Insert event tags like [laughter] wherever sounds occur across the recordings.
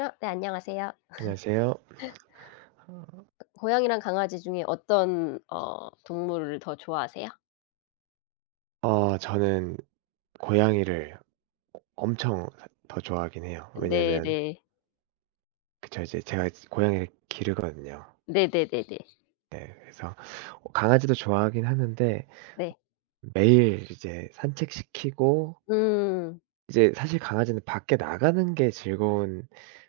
아 네, 안녕하세요. 안녕하세요. 고양이랑 강아지 중에 어떤 동물을 더 좋아하세요? 저는 고양이를 엄청 더 좋아하긴 해요. 왜냐면 네네. 그쵸, 이제 제가 이제 고양이를 기르거든요. 네네네네. 네, 그래서 강아지도 좋아하긴 하는데 네. 매일 이제 산책시키고, 음 이제 사실 강아지는 밖에 나가는 게 즐거운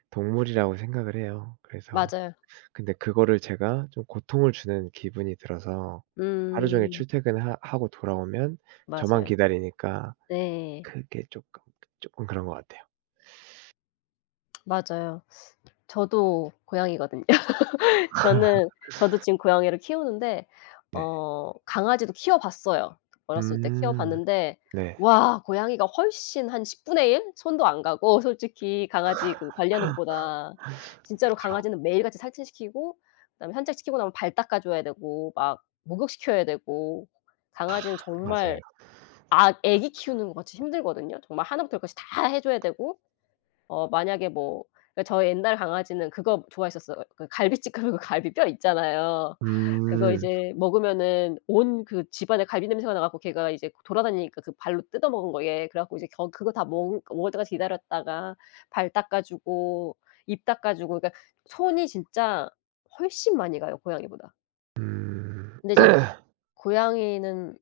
동물이라고 생각을 해요. 그래서 맞아요. 근데 그거를 제가 좀 고통을 주는 기분이 들어서. 하루 종일 음 출퇴근하 고 돌아오면 저만 맞아요. 기다리니까 네. 그게 조금 그런 것 같아요. 맞아요. 저도 고양이거든요. [laughs] 저는 저도 지금 고양이를 키우는데 네. 강아지도 키워 봤어요. 어렸을 때 키워 음. 봤는데 네. 와, 고양이가 훨씬 한 10분의 1 손도 안 가고 [laughs] 솔직히 강아지 그 관리하는 것보다 진짜로 그쵸. 강아지는 매일같이 살찐시키고 그다음에 산책시키고 나면 발 닦아 줘야 되고 막 목욕시켜야 되고 강아지는 맞아요. 정말 아, 애기 키우는 것 같이 힘들거든요. 정말 하나부터 열까지 다 해 줘야 되고 만약에 뭐 그러니까 저희 옛날 강아지는 그거 좋아했었어요. 그 갈비찜 하면 그 갈비뼈 있잖아요. 그거 음. 이제 먹으면은 온 그 집안에 갈비 냄새가 나 갖고 걔가 이제 돌아다니니까 그 발로 뜯어 먹은 거에. 그래 갖고 이제 겨 그거 다 먹 먹을 때까지 기다렸다가 발 닦아 주고 입 닦아 주고 그러니까 손이 진짜 훨씬 많이 가요, 고양이보다. 음. 근데 이제 [clears throat] 고양이는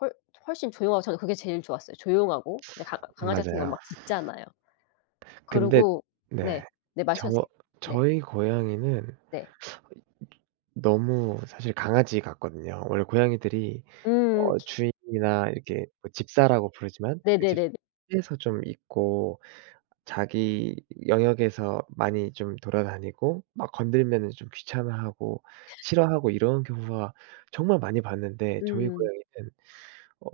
훨 훨씬 조용하고 저는 그게 제일 좋았어요. 조용하고 이제 강 강아지 같은 경우는 맞아요. 막 짖잖아요. 근데 그리고 네. 네. 네, 저 말씀하세요. 네. 저희 고양이는 네. 너무 사실 강아지 같거든요. 원래 고양이들이 음. 주인이나 이렇게 뭐 집사라고 부르지만, 그 네네네네. 집에서 좀 있고 자기 영역에서 많이 좀 돌아다니고 막 건들면은 좀 귀찮아하고 싫어하고 이런 경우가 정말 많이 봤는데, 저희 음. 고양이는 어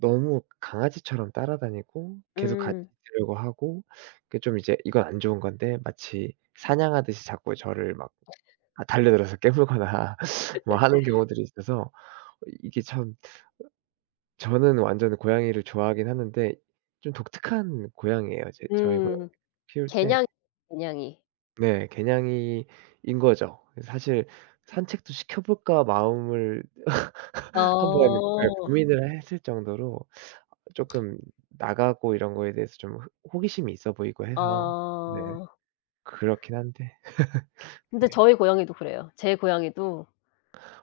너무 강아지처럼 따라다니고 계속 같이 음. 있으려고 하고, 그게 좀 이제 이건 안 좋은 건데 마치 사냥하듯이 자꾸 저를 막 달려들어서 [laughs] 깨물거나 뭐 하는 경우들이 있어서 이게 참, 저는 완전 고양이를 좋아하긴 하는데 좀 독특한 고양이예요. 제 저희 고양이 음. 키울 때. 개냥이. 개냥이. 네, 개냥이인 거죠. 사실 '산책도 시켜 볼까?' 마음을 [laughs] 한 번, 네, 어. 고민을 했을 정도로 쪼끔 나가고 이런 거에 대해서 좀 호 호기심이 있어 보이고 해서. 네, 어. 그렇긴 한데. 근데 네. 저희 고양이도 그래요. 제 고양이도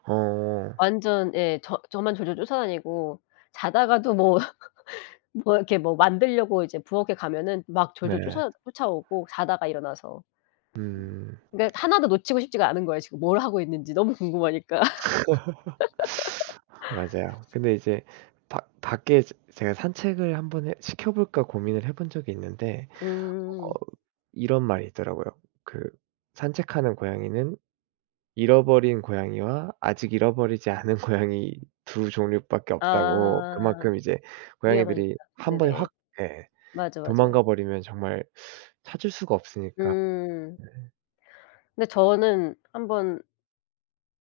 어. 완전, 예, 저만 졸졸 쫓아다니고 자다가도 뭐 [laughs] 뭐 이렇게 뭐 만들려고 이제 부엌에 가면은 막 졸졸 네. 쫓아오고 자다가 일어나서. 음. 그러니까 하나도 놓치고 싶지가 않은 거예요, 지금 뭘 하고 있는지 너무 [laughs] 궁금하니까. [laughs] 맞아요. 근데 이제 밖 밖에 제 제가 산책을 한번 해 시켜 볼까 고민을 해본 적이 있는데, 어 음. 이런 말이 있더라고요. 그 산책하는 고양이는 잃어버린 고양이와 아직 잃어버리지 않은 고양이, 두 종류밖에 없다고. 아. 그만큼 이제 위험하니까. 고양이들이 한 번에 네네. 확. 예. 맞아, 맞아요. 도망가 버리면 정말 찾을 수가 없으니까. 음. 근데 저는 한번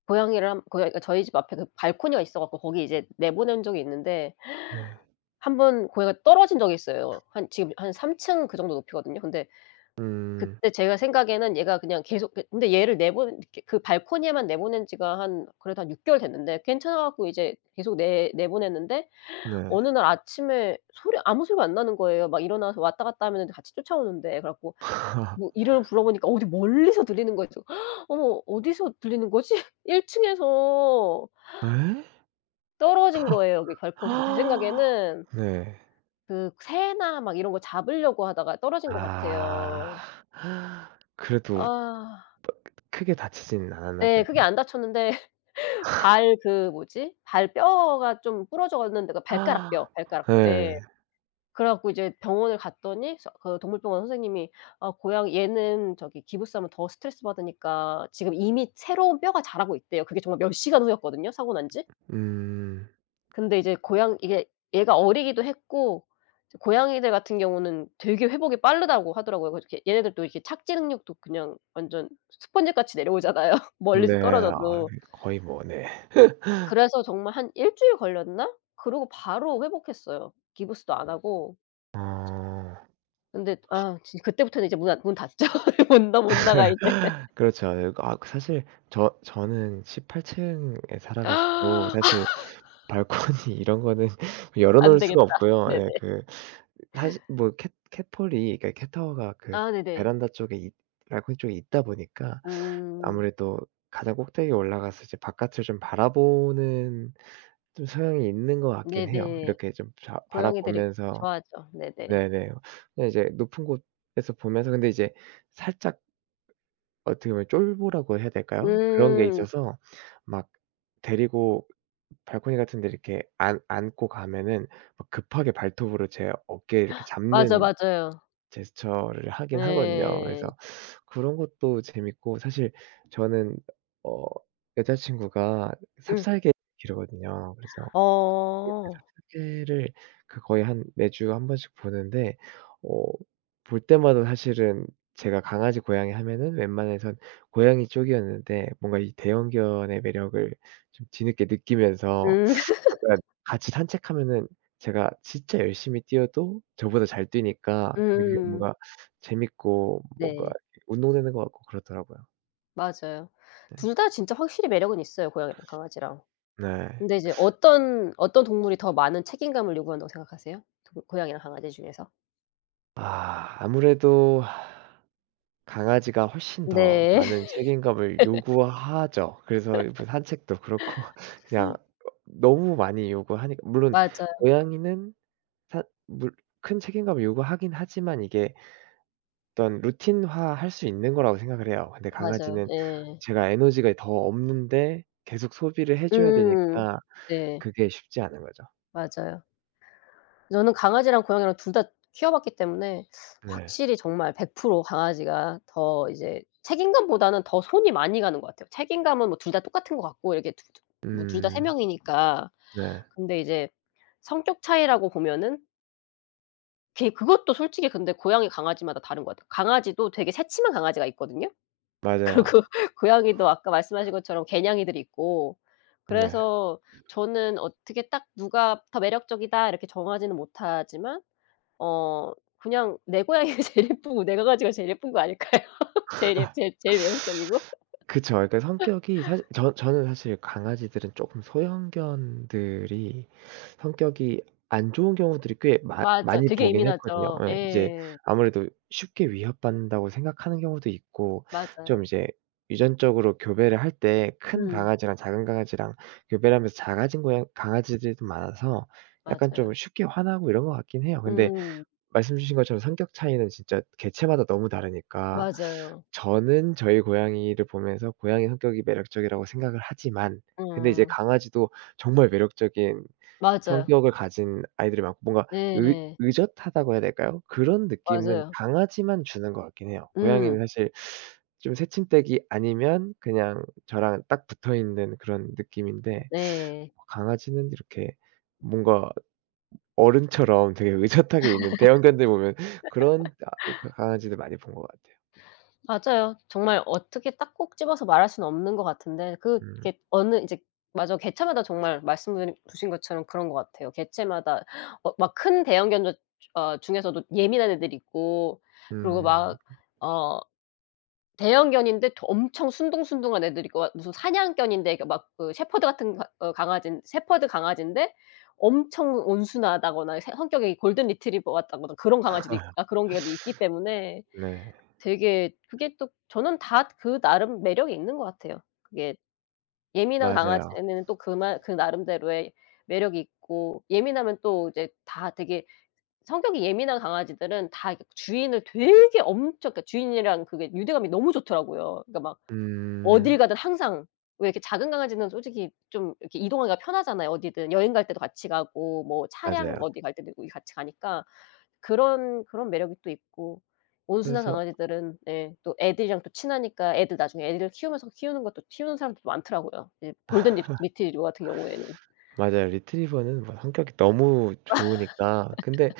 고양이를 한 고양이가 저희 집 앞에 그 발코니가 있어 갖고 거기 이제 내보낸 적이 있는데 네. 한번 고양이가 떨어진 적이 있어요. 한 지금 한 3층 그 정도 높이거든요. 근데 음. 그때 제가 생각에는 얘가 그냥 계속 그 근데 얘를 내보낸 이렇게 그 발코니에만 내보낸 지가 한 그래도 한 6개월 개월 됐는데 괜찮아 갖고 이제 계속 내 내보냈는데 네. 어느 날 아침에 소리 아무 소리가 안 나는 거예요. 막 일어나서 왔다 갔다 하면은 같이 쫓아오는데. 그래 갖고 뭐 [laughs] 이름을 불러보니까 어디 멀리서 들리는 거죠. 어머, 어디서 들리는 거지? [laughs] 1층 층에서 예? 떨어진 거예요, 여기 발코니에서. 제 생각에는 네. 그 새나 막 이런 거 잡으려고 하다가 떨어진 것 아. 같아요. 그래도 아, 뭐 크게 다치지는 않았나 네. 보네요. 그게 안 다쳤는데 [laughs] 발 그 뭐지? 발뼈가 좀 부러졌는데 그 발가락뼈, 발가락뼈. 예. 예. 그래 갖고 이제 병원을 갔더니 서 그 동물병원 선생님이 "아, 고양 얘는 저기 기부싸면 더 스트레스 받으니까 지금 이미 새로운 뼈가 자라고 있대요." 그게 정말 몇 시간 후였거든요, 사고 난 지. 음. 근데 이제 고양 이게 얘가 어리기도 했고 이제 고양이들 같은 경우는 되게 회복이 빠르다고 하더라고요. 그래서 이렇게 얘네들도 이렇게 착지 능력도 그냥 완전 스펀지같이 내려오잖아요, [laughs] 멀리서 네. 아, 떨어져도. 거의 뭐, 네. [laughs] 그래서 정말 한 일 주일 걸렸나? 그러고 바로 회복했어요, 기부스도 안 하고. 어. 근데 아, 진 그때부터는 이제 문 안 문 닫죠. [laughs] 못 나가 이제. 그렇죠. 예, 아 그 사실 저는 18층 층에 살아 가지고, [laughs] 사실 [laughs] 발코니 이런 거는 열어 안 놓을 수가 되겠다. 없고요. 네네. 예그 사실 뭐 캣 캣폴이, 그러니까 캣타워가 그 아, 네네. 베란다 쪽에 있 발코니 쪽에 있다 보니까, 음. 아무래도 가장 꼭대기에 올라가서 이제 바깥을 좀 바라보는 좀 소양이 있는 것 같긴 해요. 네네. 이렇게 좀 자 고양이들이 바라보면서. 좋아하죠. 네네. 네네. 그냥 이제 높은 곳에서 보면서, 근데 이제 살짝 어떻게 보면 쫄보라고 해야 될까요? 그런 게 음. 있어서 막 데리고 발코니 같은 데 이렇게 안 안고 가면은 막 급하게 발톱으로 제 어깨에 이렇게 맞아, 잡는 맞아요. 제스처를 하긴 하거든요. 그래서 예. 그런 것도 재밌고, 사실 저는 어 여자친구가 음. 삽살개를 기르거든요. 그래서 네, 그 어. 삽살개를 그 거의 한 매주 한 번씩 보는데, 어 볼 때마다 사실은 제가 강아지, 고양이 하면은 웬만해선 고양이 쪽이었는데, 뭔가 이 대형견의 매력을 좀 뒤늦게 느끼면서 음. [laughs] 약간 같이 산책하면은 제가 진짜 열심히 뛰어도 저보다 잘 뛰니까, 근데 그게 음. 뭔가 재밌고, 뭔가 네. 운동되는 것 같고 그렇더라고요. 맞아요. 네. 둘 다 진짜 확실히 매력은 있어요, 고양이랑 강아지랑. 네. 근데 이제 어떤 동물이 더 많은 책임감을 요구한다고 생각하세요? 동 고양이랑 강아지 중에서? 아, 아무래도 강아지가 훨씬 더 네. [laughs] 많은 책임감을 요구하죠. 그래서 뭐 산책도 그렇고 [laughs] 그냥 너무 많이 요구하니까. 물론 맞아. 고양이는 사 물 큰 책임감을 요구하긴 하지만, 이게 어떤 루틴화할 수 있는 거라고 생각을 해요. 근데 맞아요. 강아지는 예. 제가 에너지가 더 없는데 계속 소비를 해 줘야 음. 되니까 네. 그게 쉽지 않은 거죠. 맞아요. 저는 강아지랑 고양이랑 둘 다 키워봤기 때문에 네. 확실히 정말 100% 강아지가 더 이제 책임감보다는 더 손이 많이 가는 것 같아요. 책임감은 뭐 둘 다 똑같은 것 같고 이렇게 두 뭐 둘 다 세 음. 명이니까. 네. 근데 이제 성격 차이라고 보면은 걔 그것도 솔직히 근데 고양이, 강아지마다 다른 것 같아요. 강아지도 되게 새침한 강아지가 있거든요. 맞아요. 그리고 [laughs] 고양이도 아까 말씀하신 것처럼 개냥이들이 있고 네. 그래서 저는 어떻게 딱 '누가 더 매력적이다.' 이렇게 정하지는 못하지만 어 그냥 내 고양이가 [laughs] 제일 예쁘고 내 강아지가 제일 예쁜 거 아닐까요? [laughs] 제일 예 제 제일 매력적이고. [laughs] 그쵸. 그러니까 성격이, 사실 저는 사실 강아지들은 쪼끔 소형견들이 성격이 안 좋은 경우들이 꽤 많 맞아. 많이 되게 보긴 했거든요. 예민하죠. 예. 이제 예. 아무래도 쉽게 위협받는다고 생각하는 경우도 있고, 좀 맞아요. 이제 유전적으로 교배를 할 때 큰 음. 강아지랑 작은 강아지랑 교배를 하면서 작아진 고양 강아지들이 좀 많아서 약간 좀 맞아요. 쉽게 화나고 이런 것 같긴 해요. 근데 음. 말씀 주신 것처럼 성격 차이는 진짜 개체마다 너무 다르니까, 맞아요. 저는 저희 고양이를 보면서 고양이 성격이 매력적이라고 생각을 하지만, 근데 이제 음. 강아지도 정말 매력적인 맞아요. 성격을 가진 아이들이 많고, 뭔가 의 예. 의젓하다고 해야 될까요? 그런 느낌은 맞아요. 강아지만 주는 것 같긴 해요. 고양이는 음. 사실 좀 새침대기 아니면 그냥 저랑 딱 붙어 있는 그런 느낌인데, 네. 강아지는 이렇게 뭔가 어른처럼 되게 의젓하게 있는 대형견들 보면, 그런 아 그 강아지들 많이 본 것 같아요. 맞아요. 정말 어떻게 딱 꼭 집어서 말할 수는 없는 것 같은데 음. 그게 어느 이제 맞아. 개체마다 정말 말씀 드 주신 것처럼 그런 것 같아요. 개체마다 막 큰 대형 견종 중에서도 예민한 애들이 있고 그리고 음. 막 어 대형견인데 더 엄청 순둥순둥한 애들이 있고 막 무슨 사냥견인데 그 막 그 셰퍼드 같은 가 강아지인 셰퍼드 강아지인데 엄청 온순하다거나 세 성격이 골든 리트리버 같다거나 그런 강아지도 있 아 그런 개도 있기 때문에 [laughs] 네. 되게 그게 또 저는 다 그 나름 매력이 있는 것 같아요. 그게 예민한 맞아요. 강아지는 또 그만 그 나름대로의 매력이 있고 예민하면 또 이제 다 되게 성격이 예민한 강아지들은 다 이렇게 주인을 되게 엄청 그러니까 주인이랑 그게 유대감이 너무 좋더라고요. 그러니까 막 음. 어딜 가든 항상 왜 이렇게 작은 강아지는 솔직히 좀 이렇게 이동하기가 편하잖아요, 어디든. 여행 갈 때도 같이 가고 뭐 차량 맞아요. 어디 갈 때도 우리 같이 가니까 그런 매력이 또 있고 온순한 그래서 강아지들은, 예, 또 애들이랑 또 친하니까 애들 나중에 애들 키우면서 키우는 것도 키우는 사람들도 많더라고요. 예, 골든 리 리트리버 같은 경우에는. 맞아요. 리트리버는 뭐 성격이 너무 좋으니까. 근데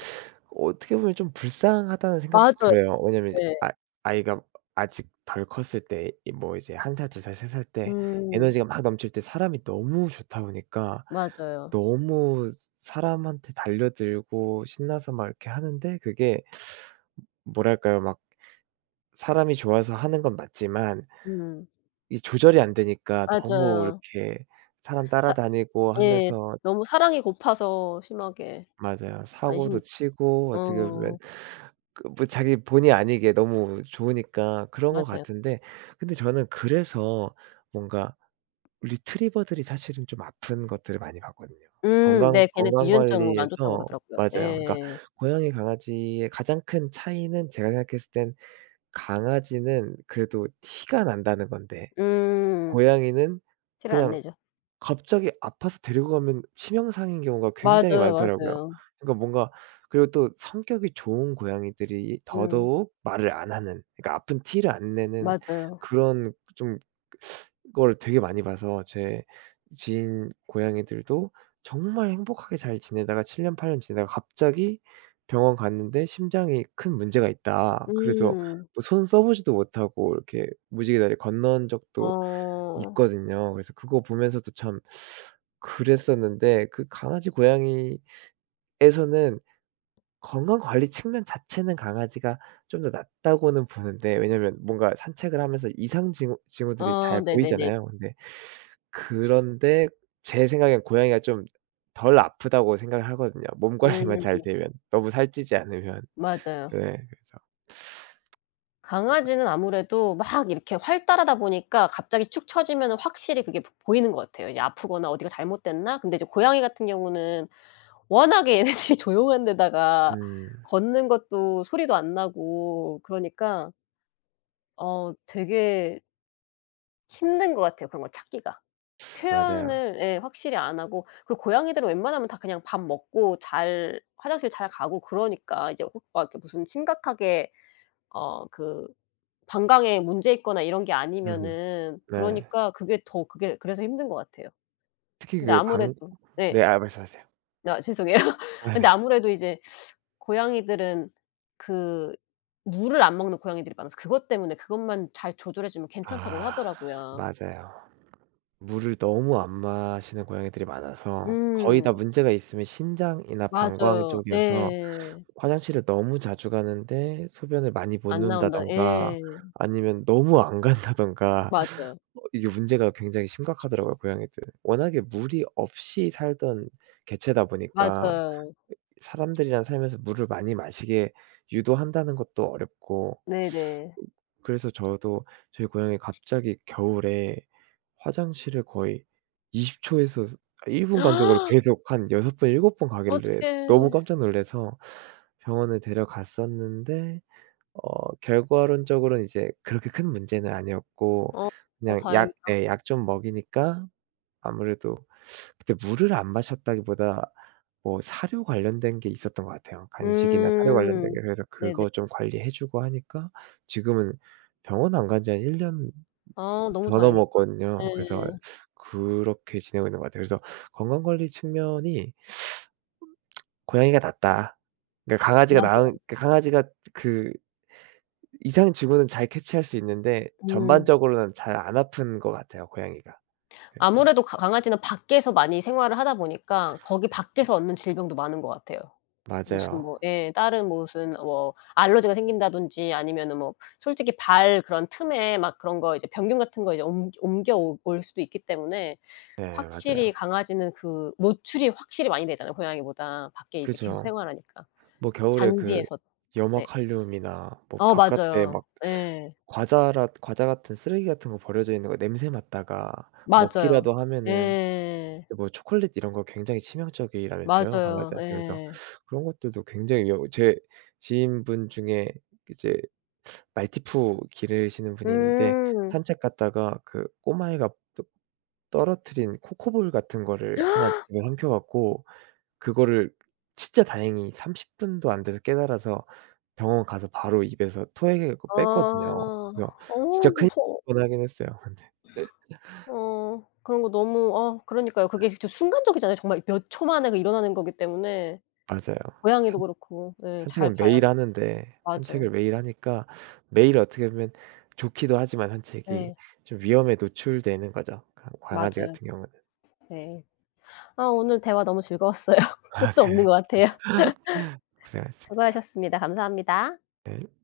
어떻게 보면 좀 불쌍하다는 생각도 맞아요. 들어요. 왜냐면 네. 아 아이가 아직 덜 컸을 때, 이 뭐 이제 1살, 2살, 3살 때 음. 에너지가 막 넘칠 때 사람이 너무 좋다 보니까, 맞아요. 너무 사람한테 달려들고 신나서 막 이렇게 하는데, 그게 뭐랄까요? 막 사람이 좋아서 하는 건 맞지만 음. 이 조절이 안 되니까 너무 맞아요. 이렇게 사람 사 따라다니고 예. 하면서. 너무 사랑이 고파서 심하게 맞아요. 사고도 관심 치고 어떻게 어 보면 그 뭐 자기 본의 아니게 너무 좋으니까 그런 것 맞아요. 같은데. 근데 저는 그래서 뭔가 리트리버들이 사실은 좀 아픈 것들을 많이 봤거든요. 음. 네. 걔는 유 건강 연적으로 안 좋다고 관리에서. 그러더라고요. 맞아요. 그러니까 예. 고양이, 강아지의 가장 큰 차이는 제가 생각했을 땐 강아지는 그래도 티가 난다는 건데, 음. 고양이는 티를 안 그냥 내죠. 갑자기 아파서 데리고 가면 치명상인 경우가 굉장히 맞아요, 많더라고요. 맞아요. 그러니까 뭔가, 그리고 또 성격이 좋은 고양이들이 음. 더더욱 말을 안 하는, 그러니까 아픈 티를 안 내는 맞아요. 그런 좀 걸 되게 많이 봐서. 제 지인 고양이들도 정말 행복하게 잘 지내다가 7년 8년 지내다가 갑자기 병원 갔는데 "심장이 큰 문제가 있다." 그래서 음. 뭐 손 써 보지도 못하고 이렇게 무지개다리 건너온 적도 어. 있거든요. 그래서 그거 보면서도 참 그랬었는데, 그 강아지 고양이에서는 건강 관리 측면 자체는 강아지가 좀 더 낫다고는 보는데, 왜냐면 뭔가 산책을 하면서 이상 징후들이 어, 잘 네네네. 보이잖아요. 근데 그런데 제 생각엔 고양이가 좀 덜 아프다고 생각을 하거든요, 몸 관리만 잘 음 되면. 너무 살찌지 않으면. 맞아요. 네, 그래서. 강아지는 아무래도 막 이렇게 활달하다 보니까 갑자기 축 처지면은 확실히 그게 보 보이는 것 같아요. 이제 아프거나 어디가 잘못됐나? 근데 이제 고양이 같은 경우는 워낙에 [laughs] 얘네들이 조용한 데다가 음. 걷는 것도 소리도 안 나고 그러니까 되게 힘든 것 같아요, 그런 걸 찾기가. 맞아요. 표현을, 예, 확실히 안 하고 그리고 고양이들은 웬만하면 다 그냥 밥 먹고 잘 화장실 잘 가고 그러니까 이제 혹 막 이렇게 무슨 심각하게 그 방광에 문제 있거나 이런 게 음음. 아니면은 네. 그러니까 그게 더 그게 그래서 힘든 것 같아요. 특히 근데 그 방 아무래도 네. 네, 아 말씀하세요. 아, 죄송해요. [laughs] 아, 근데 네. 아무래도 이제 고양이들은 그 물을 안 먹는 고양이들이 많아서 그것 때문에 그것만 잘 조절해 주면 괜찮다고는 아, 하더라고요. 맞아요. 물을 너무 안 마시는 고양이들이 많아서 거의 다 음. 문제가 있으면 신장이나 방광 맞아요. 쪽이어서 예. 화장실을 너무 자주 가는데 소변을 많이 못 안 나온다. 놓는다든가, 예. 아니면 너무 안 간다든가 [laughs] 맞아요. 어 이게 문제가 굉장히 심각하더라고요 고양이들. 워낙에 물이 없이 살던 개체다 보니까 맞아요. 사람들이랑 살면서 물을 많이 마시게 유도한다는 것도 어렵고. 네네. 그래서 저도 저희 고양이 갑자기 겨울에 화장실을 거의 20초 초에서 1분 간격으로 계속 한 6번 7번 가길래 어떡해. 너무 깜짝 놀라서 병원을 데려갔었는데, 결과론적으로는 이제 그렇게 큰 문제는 아니었고 어, 어, 그냥 약, 다행이다. 예 약 좀 먹이니까. 아무래도 그때 물을 안 마셨다기보다 뭐 사료 관련된 게 있었던 것 같아요. 간식이나 사료 관련된 음. 게. 그래서 네네. 그거 좀 관리해 주고 하니까 지금은 병원 안간지한1년 아, 너무 전어 다행이다. 먹거든요. 그래서 예. 그렇게 지내고 있는 것 같아요. 그래서 건강 관리 측면이 고양이가 낫다. 그러니까 강아지가 맞아요. 나은, 그 강아지가 그 이상 징후는 잘 캐치할 수 있는데 음. 전반적으로는 잘 안 아픈 것 같아요, 고양이가. 그래서 아무래도 가 강아지는 밖에서 많이 생활을 하다 보니까 거기 밖에서 얻는 질병도 많은 것 같아요. 무슨 맞아요. 뭐, 예, 다른 무슨 뭐 알러지가 생긴다든지 아니면은 뭐 솔직히 발 그런 틈에 막 그런 거 이제 병균 같은 거 이제 옮 옮겨 오 올 수도 있기 때문에 네, 확실히 맞아요. 강아지는 그 노출이 확실히 많이 되잖아요, 고양이보다. 밖에 이제 계속 그죠. 생활하니까. 뭐 겨울에 그 잔디에서 네. 염화칼륨이나 뭐 어, 바깥에 맞아요. 막 예. 과자 같은 쓰레기 같은 거 버려져 있는 거 냄새 맡다가 맞아요. 먹기라도 하면은. 예. 근데 뭐 초콜릿 이런 거 굉장히 치명적이라면서요, 맞아요. 강아지한테. 그래서 예. 그런 것들도 굉장히 위험. 제 지인분 중에 이제 말티푸 기르시는 분이 있는데, 음. 산책 갔다가 그 꼬마애가 또 떨어뜨린 코코볼 같은 거를 하 집에 삼켜 갖고 그거를 진짜 다행히 30분 분도 안 돼서 깨달아서 병원 가서 바로 입에서 토해내고 아. 뺐거든요. 그래서 진짜 큰일 무서워. 날 뻔하긴 했어요. [laughs] 근데 그런 거 너무, 아, 그러니까요. 그게 진짜 순간적이잖아요. 정말 몇 초 만에 그 일어나는 거기 때문에 맞아요. 고양이도 산 그렇고, 예, 잘 산책은 봐야 매일 하는데, 맞아요. 산책을 매일 하니까 매일 어떻게 보면 좋기도 하지만, 산책이 네. 좀 위험에 노출되는 거죠 강 강아지 맞아요. 같은 경우는. [laughs] 네. 아, 오늘 대화 너무 즐거웠어요. [laughs] 아, 끝도 없는 네. 것 같아요. 고생하셨습니다. 수고하셨습니다. 감사합니다. 네.